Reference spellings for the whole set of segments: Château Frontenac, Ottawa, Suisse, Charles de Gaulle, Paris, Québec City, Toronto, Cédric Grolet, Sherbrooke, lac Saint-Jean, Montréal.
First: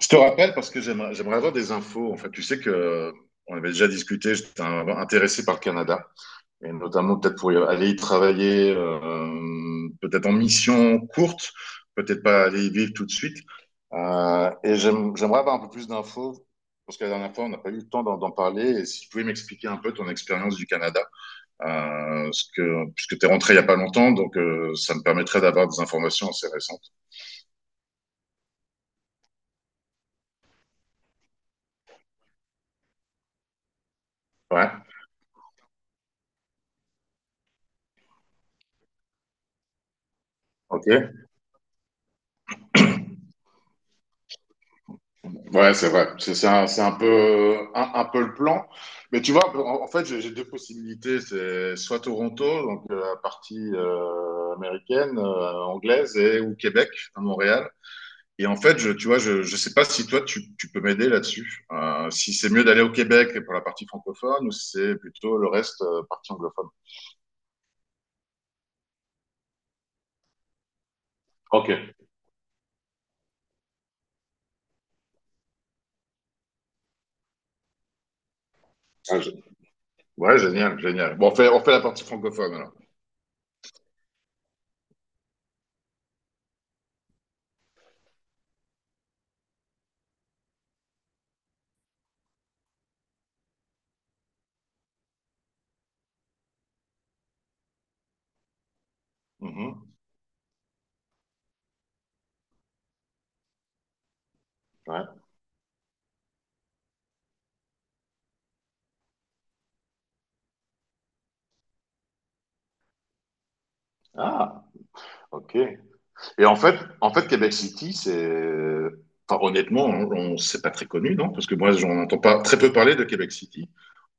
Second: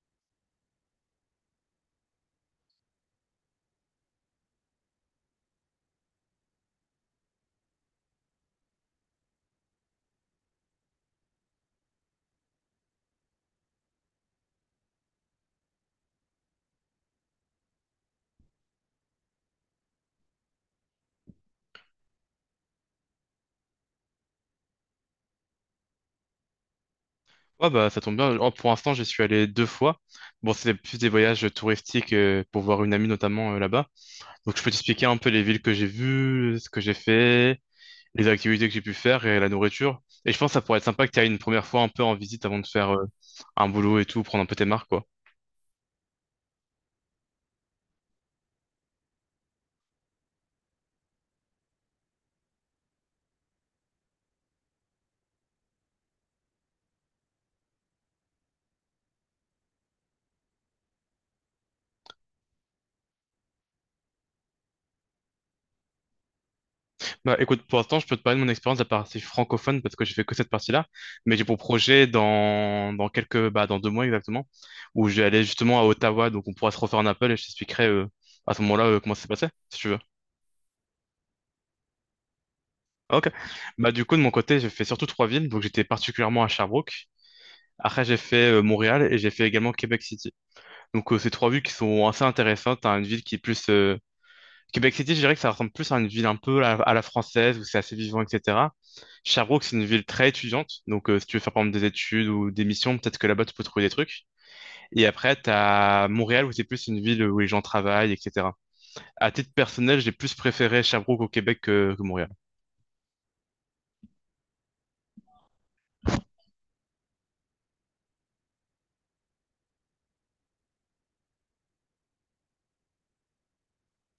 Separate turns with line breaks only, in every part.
Je te rappelle parce que j'aimerais avoir des infos. En fait, tu sais que on avait déjà discuté, j'étais intéressé par le Canada, et notamment peut-être pour y aller y travailler, peut-être en mission courte, peut-être pas aller y vivre tout de suite. Et j'aimerais avoir un peu plus d'infos, parce que la dernière fois, on n'a pas eu le temps d'en parler. Et si tu pouvais m'expliquer un peu ton expérience du Canada, ce que, puisque tu es rentré il n'y a pas longtemps, ça me permettrait d'avoir des informations assez récentes.
Ouais, bah, ça tombe bien. Oh, pour l'instant, j'y suis allé 2 fois. Bon, c'est plus des voyages touristiques pour voir une amie notamment là-bas. Donc, je peux
Ouais,
t'expliquer un peu les villes que j'ai vues, ce que j'ai fait, les activités que j'ai pu faire et la nourriture. Et je pense que ça pourrait être sympa que
ok.
tu ailles une première fois un peu en visite avant de faire un boulot et tout, prendre un peu tes marques, quoi.
Ouais, c'est vrai. C'est un, c'est un peu le plan. Mais tu vois, en, en fait, j'ai deux possibilités. C'est soit Toronto, la partie américaine, anglaise, et, ou Québec, à Montréal. Et en fait, je, tu vois, je sais pas si toi, tu peux m'aider là-dessus. Si c'est mieux d'aller au Québec pour la partie francophone ou si c'est plutôt le reste, partie anglophone.
Bah, écoute, pour l'instant, je peux te parler de mon expérience de la partie francophone parce que j'ai fait que cette partie-là. Mais j'ai pour
Ok.
projet dans, quelques, bah, dans 2 mois exactement, où je vais aller justement à Ottawa. Donc, on pourra se refaire un appel et je t'expliquerai à ce moment-là comment
Ah,
ça s'est
gé-
passé, si tu veux.
ouais, génial, génial. Bon, on fait la partie francophone alors.
Ok. Bah, du coup, de mon côté, j'ai fait surtout trois villes. Donc, j'étais particulièrement à Sherbrooke. Après, j'ai fait Montréal et j'ai fait également Québec City. Donc, ces trois villes qui sont assez intéressantes. À une ville qui est plus. Québec City, je dirais que ça ressemble plus à une ville un peu à, la française où c'est assez vivant, etc. Sherbrooke, c'est une
Mhm.
ville très étudiante. Donc, si tu veux faire par exemple des études ou des missions, peut-être que là-bas, tu peux trouver des trucs. Et
Ouais.
après, tu as Montréal où c'est plus une ville où les gens travaillent, etc. À titre personnel, j'ai plus préféré Sherbrooke au Québec que Montréal.
Ah, ok. Et en fait Québec City, c'est. Enfin, honnêtement, on- c'est pas très connu, non? Parce que moi, j'en entends pas très peu parler de Québec City.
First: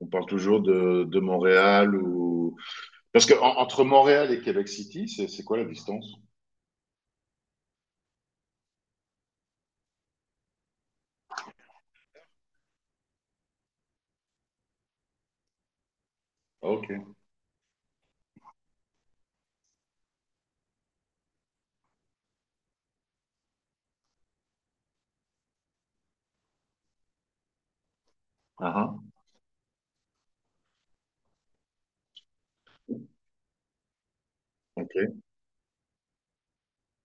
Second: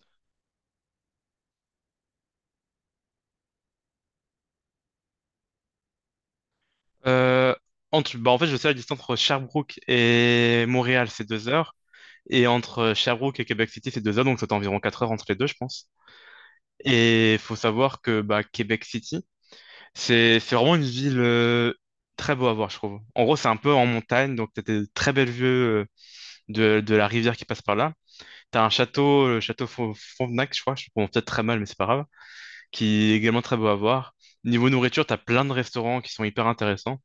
On parle toujours de Montréal ou. Parce que en- entre Montréal et Québec City, c'est quoi la distance?
Euh, entre, bah en fait, je sais la distance entre Sherbrooke et Montréal, c'est 2 heures. Et entre Sherbrooke et Québec City, c'est 2 heures, donc c'est environ 4 heures entre les deux, je pense.
Ah, ok.
Et il faut savoir que bah, Québec City, c'est vraiment une ville très beau à voir, je trouve. En gros, c'est un peu en montagne, donc t'as des très belles vues de la rivière qui passe par là. T'as un
Ah, ah,
château, le château Frontenac, je crois, je prononce peut-être très mal, mais c'est pas grave, qui est également très beau à voir. Niveau nourriture, t'as
ok.
plein de restaurants qui sont hyper intéressants.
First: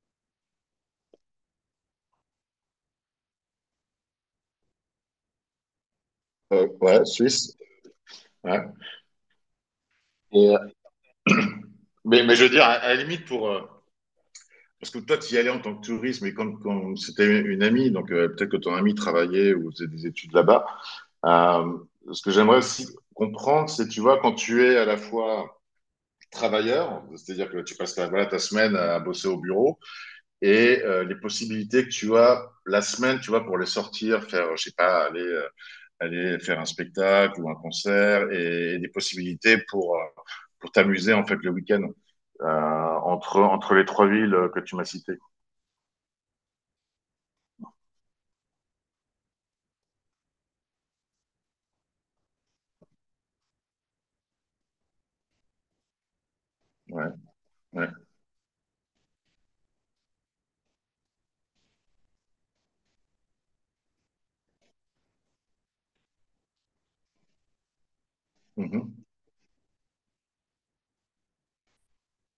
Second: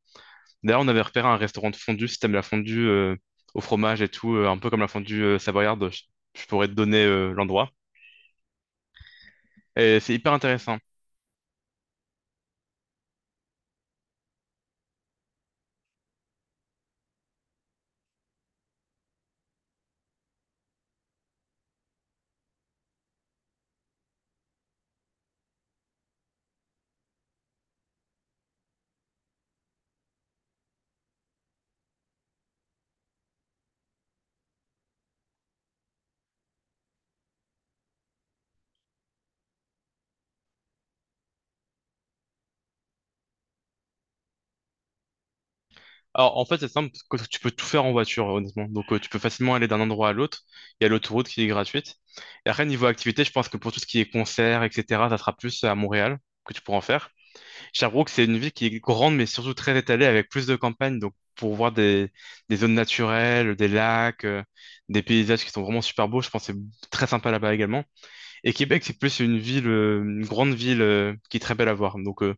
D'ailleurs, on avait repéré un restaurant de fondue, si t'aimes la fondue au fromage et tout, un peu comme la fondue savoyarde, je pourrais te donner
Ouais, Suisse.
l'endroit.
Ouais.
Et c'est hyper
Et,
intéressant.
mais je veux dire, à la limite, pour. Parce que toi, tu y allais en tant que touriste, mais quand, quand c'était une amie, peut-être que ton amie travaillait ou faisait des études là-bas. Euh, Ce que j'aimerais aussi comprendre, c'est, tu vois, quand tu es à la fois travailleur, c'est-à-dire que tu passes ta, voilà, ta semaine à bosser au bureau, et les possibilités que tu as la semaine, tu vois, pour les sortir, faire, je sais pas, aller, aller faire un spectacle ou un concert, et des possibilités pour t'amuser, en fait, le week-end, entre, entre les trois villes que tu m'as citées.
Alors, en fait, c'est simple, parce que tu peux tout faire en voiture, honnêtement. Donc, tu peux facilement aller d'un endroit à l'autre. Il y a l'autoroute qui est gratuite. Et après, niveau activité, je pense que pour tout ce qui est concert, etc., ça sera plus à Montréal que tu pourras en
Ouais,
faire.
ouais.
Sherbrooke, c'est une ville qui est grande, mais surtout très étalée, avec plus de campagnes, donc pour voir des zones naturelles, des lacs, des paysages qui sont vraiment super beaux, je pense que c'est très sympa là-bas également. Et Québec, c'est
Mhm.
plus une ville, une grande ville qui est très belle à voir. Donc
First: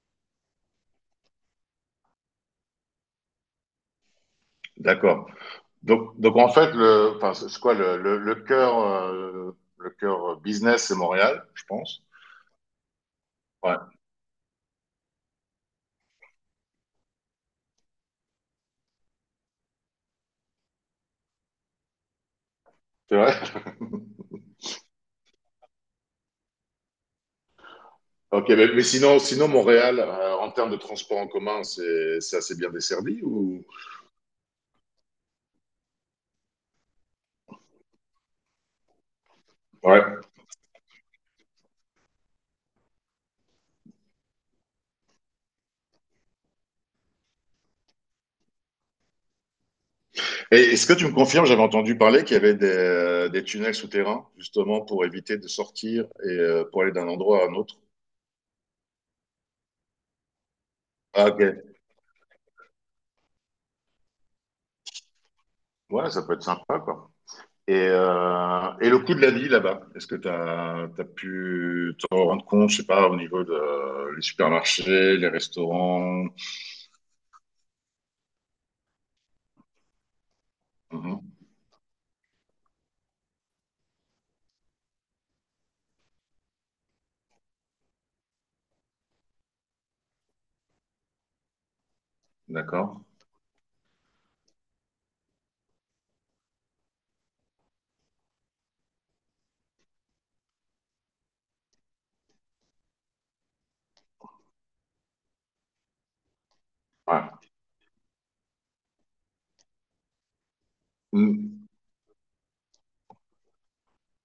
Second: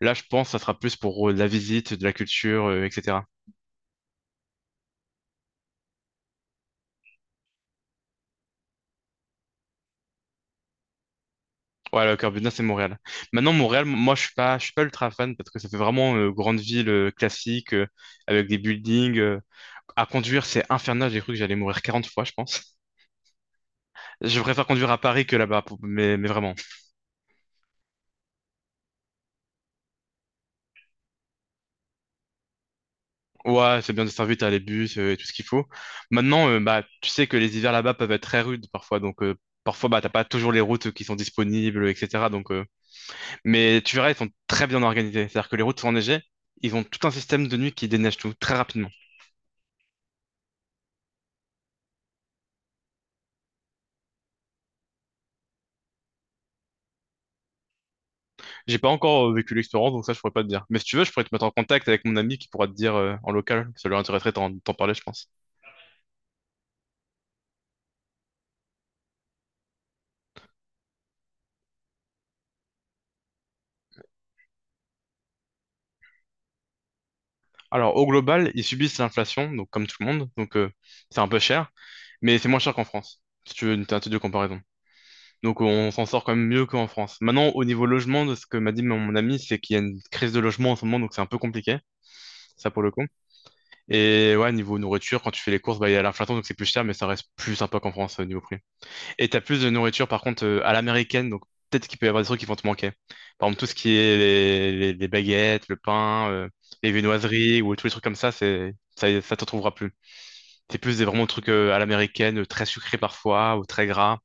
là, je pense que ça sera plus pour de la visite, de la culture, etc.
D'accord. Donc en fait, le, enfin, c'est quoi le cœur business, c'est Montréal, je pense.
Ouais, le cœur du c'est Montréal. Maintenant,
Ouais,
Montréal, moi, je suis pas ultra fan parce que ça fait vraiment grande ville classique avec des buildings. À conduire, c'est infernal. J'ai cru que j'allais mourir 40 fois, je pense.
c'est vrai.
Je préfère conduire à Paris que là-bas, mais vraiment.
Ok, mais sinon, sinon Montréal, en termes de transport en commun, c'est assez bien desservi ou
Ouais, c'est bien desservi, t'as les bus et tout ce qu'il faut. Maintenant, bah, tu sais que les hivers là-bas peuvent être très rudes parfois, donc parfois, bah, t'as pas
ouais.
toujours les routes qui sont disponibles, etc. Donc, mais tu verras, ils sont très bien organisés. C'est-à-dire que les routes sont enneigées, ils ont tout un système de nuit qui déneige tout très rapidement.
Et est-ce que tu me confirmes, j'avais entendu parler qu'il y avait des tunnels souterrains justement pour éviter de sortir et pour aller d'un endroit à un autre.
J'ai pas encore vécu l'expérience, donc ça, je pourrais pas te dire. Mais si tu veux, je pourrais
Ah
te mettre en
ok.
contact avec mon ami qui pourra te dire en local. Ça lui intéresserait d'en parler, je pense.
Ouais, ça peut être sympa quoi. Et le coût de la vie là-bas, est-ce que tu as, pu te rendre compte, je sais pas, au niveau de les supermarchés, les restaurants?
Alors, au global, ils subissent l'inflation, donc comme tout le monde, donc c'est un
Mhm,
peu cher, mais c'est moins cher qu'en France, si tu veux une tentative de comparaison. Donc, on s'en sort quand même mieux qu'en France. Maintenant, au niveau logement, de ce que m'a dit mon ami, c'est qu'il y a une crise de logement en ce moment, donc c'est un peu compliqué, ça pour le
d'accord.
coup. Et ouais, niveau nourriture, quand tu fais les courses, bah, il y a l'inflation, donc c'est plus cher, mais ça reste plus sympa qu'en France, niveau prix. Et t'as plus de nourriture, par contre, à l'américaine, donc peut-être qu'il peut y avoir des trucs qui vont te manquer. Par exemple, tout ce qui est les, les baguettes, le pain, les
Ouais.
viennoiseries ou tous les trucs comme ça, c'est, ça t'en trouvera plus. C'est plus des vraiment trucs
Mm.
à l'américaine, très sucrés parfois, ou très gras,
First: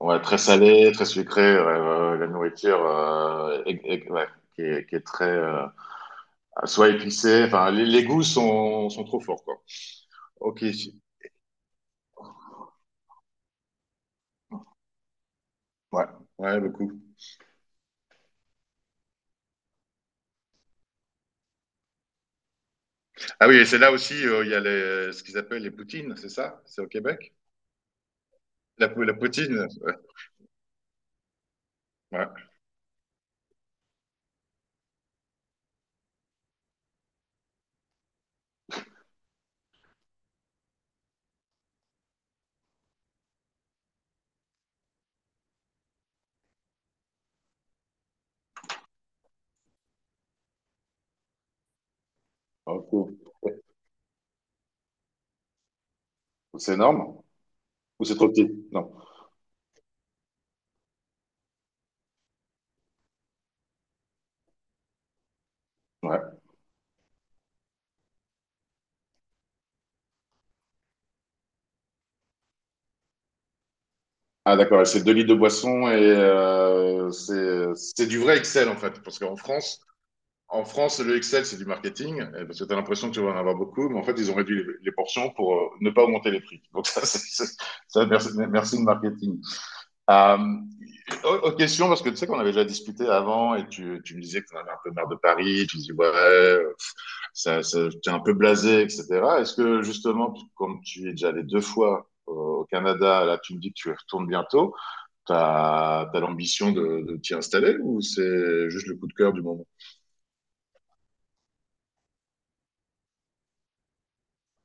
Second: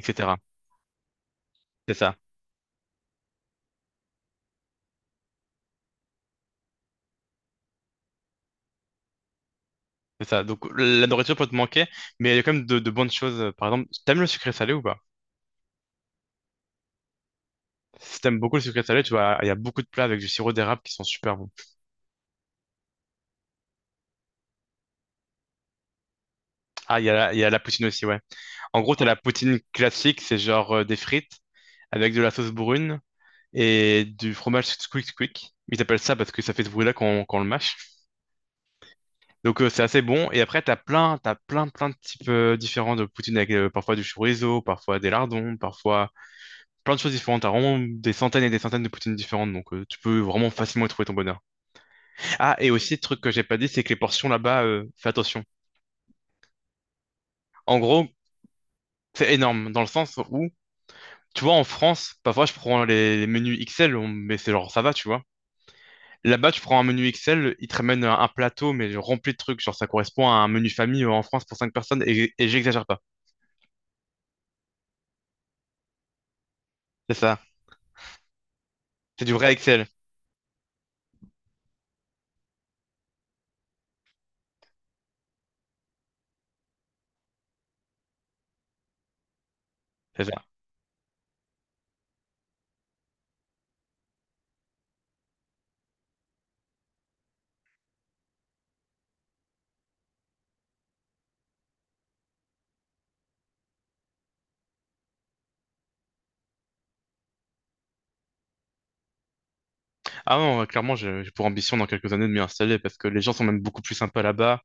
Ouais, très salé, très sucré, ouais,
C'est
ouais,
ça.
ouais, la nourriture est- est- ouais, qui est très soit épicée, enfin les goûts sont, sont trop forts quoi.
C'est ça. Donc
Ok,
la nourriture peut te manquer, mais il y a quand même de, bonnes choses. Par exemple, t'aimes le sucré salé ou pas?
ouais, ouais beaucoup.
Si t'aimes beaucoup le sucré salé, tu vois, il y a beaucoup de plats avec du sirop d'érable qui sont super bons.
Ah oui, et c'est là aussi il y a les, ce qu'ils appellent les poutines, c'est ça? C'est au
Ah, il y a,
Québec?
il y a la poutine aussi, ouais. En
La,
gros,
pou-
t'as
la
la poutine
poutine, ouais.
classique, c'est genre des frites avec de la
Ouais.
sauce brune et du fromage squeak squeak. Ils appellent ça parce que ça fait ce bruit-là quand, quand on le mâche. Donc c'est assez bon. Et après, t'as plein, plein de types différents de poutine avec parfois du chorizo, parfois des lardons, parfois plein de choses différentes. T'as vraiment des centaines et des centaines de poutines différentes. Donc tu peux vraiment facilement y trouver ton bonheur. Ah, et aussi, truc
Ok.
que j'ai pas dit, c'est que les portions là-bas, fais attention.
C'est énorme?
En
Ou
gros,
c'est trop petit? Non.
c'est énorme dans le sens où, tu vois, en France, parfois je prends les, menus XL, mais c'est genre ça va, tu vois.
Ouais.
Là-bas, tu prends un menu Excel, il te ramène un plateau, mais rempli de trucs. Genre, ça correspond à un menu famille en France pour 5 personnes, et, j'exagère pas.
Ah d'accord, et c'est deux litres de boisson et
C'est ça.
c'est du vrai Excel en fait. Parce
C'est du
qu'en
vrai
France,
Excel.
en France, le Excel, c'est du marketing, et parce que tu as l'impression que tu vas en avoir beaucoup, mais en fait, ils ont réduit les portions pour ne pas augmenter les prix. Donc ça, c'est- ça, merci, merci le marketing.
C'est
Euh,
ça.
Autre question, parce que tu sais qu'on avait déjà discuté avant et tu me disais que tu en avais un peu marre de Paris, tu me dis ouais, ça, ça, tu es un peu blasé, etc. Est-ce que justement, comme tu es déjà allé deux fois au Canada, là tu me dis que tu y retournes bientôt, tu as, l'ambition de t'y installer ou c'est juste le coup de cœur du moment?
Ah non, clairement, j'ai pour ambition dans quelques années de m'y installer parce que les gens sont même beaucoup plus sympas là-bas.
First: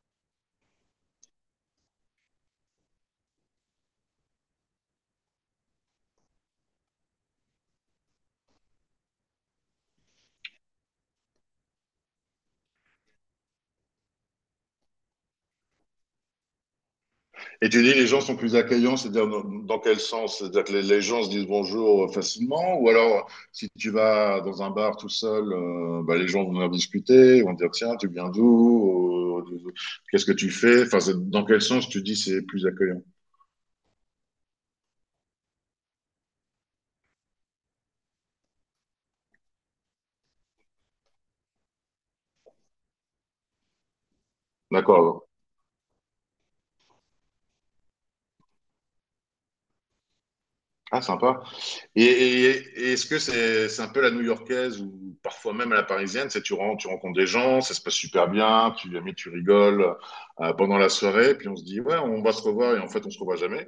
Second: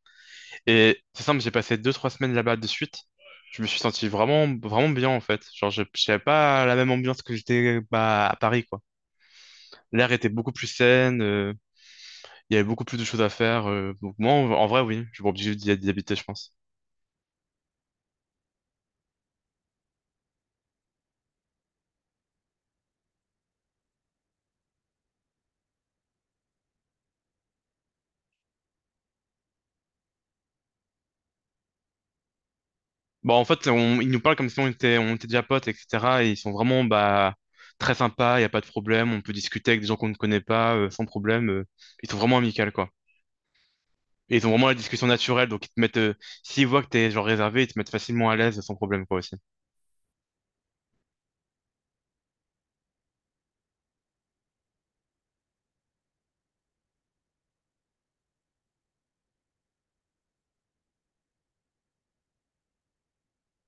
Et c'est simple, j'ai passé 2 ou 3 semaines là-bas de suite. Je me suis senti vraiment, vraiment bien en fait. Genre, je n'avais pas la même ambiance que j'étais bah, à Paris, quoi. L'air était beaucoup plus sain, il y avait beaucoup plus de choses à faire. Donc, moi, en, vrai, oui, je suis pas obligé d'y habiter, je pense.
Et tu dis les gens sont plus accueillants, c'est-à-dire dans, dans quel sens? C'est-à-dire que les gens se disent bonjour facilement, ou alors si tu vas dans un bar tout seul, bah, les gens vont venir discuter, vont dire tiens, tu viens d'où? Qu'est-ce que tu fais? Enfin, c'est- dans quel sens tu dis c'est plus accueillant?
Bon, en fait, ils nous parlent comme si on était, déjà potes, etc. Et ils sont vraiment bah, très sympas, il n'y a pas de problème, on peut discuter avec des gens qu'on ne connaît pas sans problème. Ils sont vraiment amicaux, quoi. Et ils ont vraiment la discussion
D'accord.
naturelle, donc ils te mettent, s'ils voient que t'es genre réservé, ils te mettent facilement à l'aise sans problème, quoi, aussi.
Ah, sympa. Et, et- et est-ce que c'est un peu la new-yorkaise ou parfois même à la parisienne, c'est tu, ren- tu rencontres des gens, ça se passe super bien, tu, mais tu rigoles pendant la soirée, puis on se dit ouais, on va se revoir et en fait on se revoit jamais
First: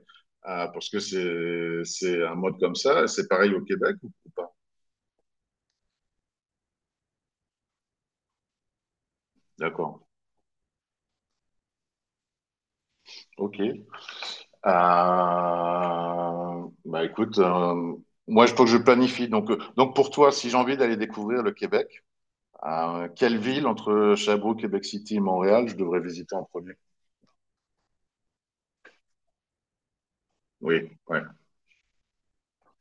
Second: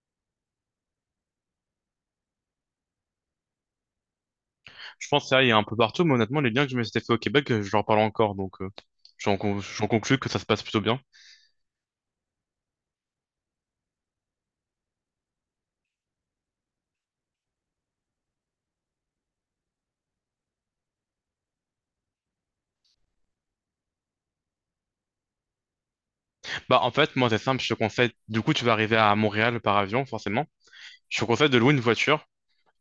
parce que c'est un mode comme ça. C'est pareil au Québec ou pas?
Je pense que ça, il y a un peu partout, mais honnêtement, les liens que je me suis fait au Québec, je leur parle encore, donc j'en
D'accord.
conclus que ça se passe plutôt bien.
Ok. Bah écoute, moi je faut que je planifie. Donc pour toi, si j'ai envie d'aller découvrir le Québec, quelle ville entre Sherbrooke, Québec City et Montréal, je devrais visiter en premier?
Bah, en fait, moi, c'est simple, je te conseille. Du coup, tu vas arriver à Montréal par avion, forcément.
Oui,
Je
ouais,
te conseille de louer une voiture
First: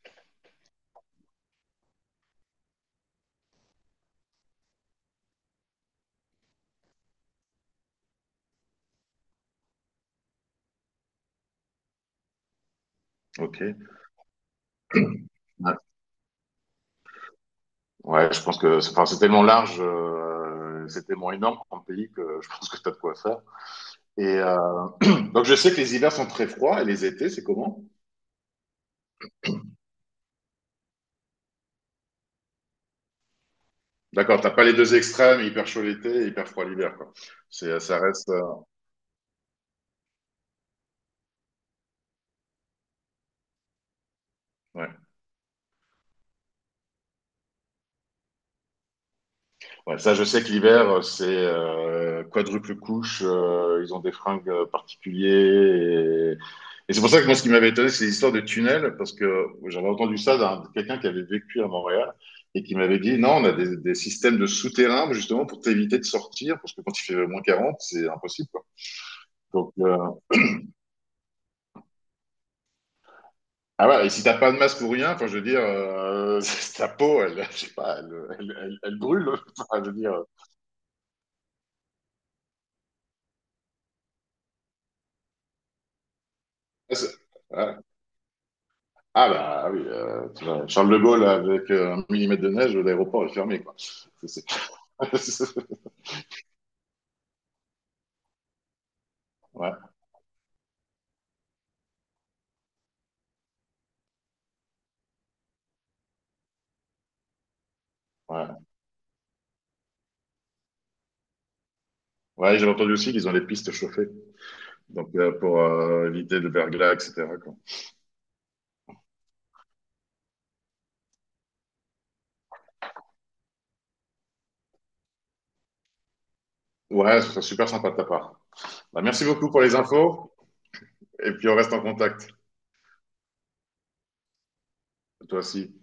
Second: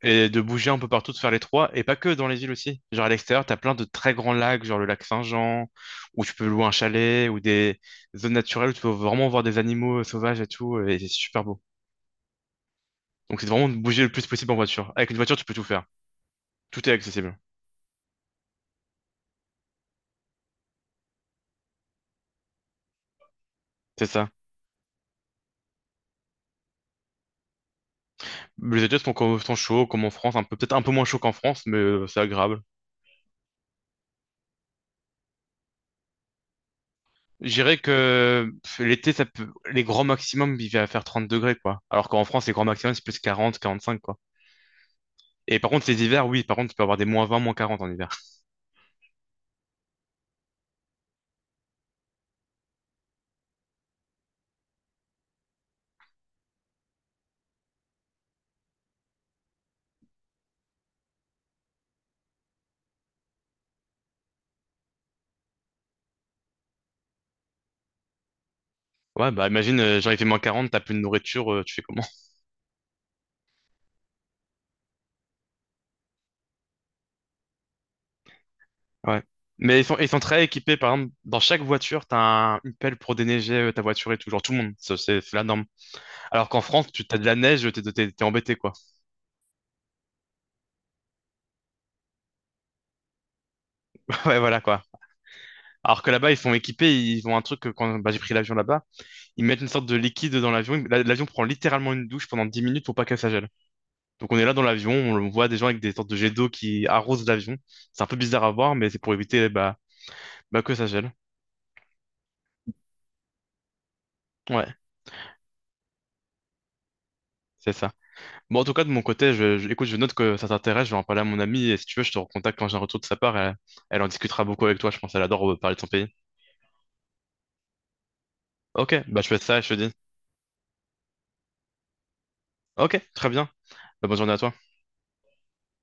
et de bouger un peu partout, de faire les trois, et pas que dans les îles aussi. Genre, à l'extérieur, t'as plein de très grands lacs, genre le lac Saint-Jean, où tu peux louer un chalet, ou des zones naturelles où tu peux vraiment voir des animaux sauvages et tout, et c'est super beau. Donc, c'est vraiment
OK.
de bouger le plus possible en voiture. Avec une voiture, tu peux tout
Ouais,
faire. Tout est accessible.
ouais, je pense que c'est enfin, c'est tellement large, c'est tellement énorme comme pays que je pense que tu as de quoi faire.
C'est
Et
ça.
euh, donc, je sais que les hivers sont très froids et les étés, c'est comment?
Les études sont chauds, comme en France, un peu, peut-être un peu moins chaud qu'en France, mais c'est agréable.
D'accord, t'as pas les deux extrêmes, hyper chaud l'été et hyper froid l'hiver, quoi.
Je dirais
C'est, ça reste.
que pff, l'été, ça peut... les grands maximums, il va faire 30 degrés, quoi. Alors qu'en France, les grands maximums, c'est plus 40 45 quoi.
Ouais.
Et par contre, les hivers, oui, par contre, tu peux avoir des -20 -40 en hiver.
Ouais, ça, je sais que l'hiver, c'est quadruple couche. Ils ont des fringues particuliers. Et c'est pour ça que moi, ce qui m'avait étonné, c'est l'histoire de tunnel, parce que j'avais entendu ça d'un quelqu'un qui avait vécu à Montréal et qui m'avait dit non, on a des systèmes de souterrains justement pour t'éviter de sortir, parce que quand il fait -40, c'est impossible. Quoi.
Ouais, bah
Donc,
imagine,
euh,
genre, il fait -40 t'as plus de nourriture, tu fais comment?
ah ouais, et si t'as pas de masque ou rien, enfin, je veux dire, ta peau, elle, je sais pas, elle, elle, elle- elle
Ouais.
brûle.
Mais
Enfin,
ils
je
sont,
veux dire,
très équipés, par exemple, dans chaque voiture, t'as un, une pelle pour déneiger ta voiture et tout, genre tout le monde, ça, c'est la norme. Alors qu'en France, tu t'as de la neige,
ah
t'es embêté, quoi.
ah bah oui, tu vois, Charles de Gaulle avec 1 millimètre de neige, l'aéroport est fermé, quoi.
Ouais, voilà,
C'est-
quoi. Alors que là-bas, ils sont équipés, ils ont un truc que quand bah, j'ai pris l'avion là-bas, ils mettent une
ouais,
sorte de liquide dans l'avion. L'avion prend littéralement une douche pendant 10 minutes pour pas qu'elle s'agèle. Donc on est là dans l'avion, on le voit des gens avec des sortes de jets d'eau qui arrosent l'avion. C'est un peu bizarre à
ouais.
voir, mais c'est pour éviter bah, que ça gèle.
Ouais, j'ai entendu aussi qu'ils ont les pistes chauffées.
Ouais,
Pour éviter le verglas, etc. quoi.
c'est ça. Bon, en tout cas, de mon côté, écoute, je note que ça t'intéresse, je vais en parler à mon amie, et si tu veux, je te recontacte quand j'ai un retour de sa part, elle, elle en discutera beaucoup avec toi, je pense, elle adore parler de son pays.
Ouais, ce serait super sympa de ta part.
Ok,
Bah,
bah
merci
je fais
beaucoup
ça,
pour
et je te
les
dis.
infos. Et puis, on reste en contact.
Ok, très bien. Bah, bonne journée à toi.
Toi aussi.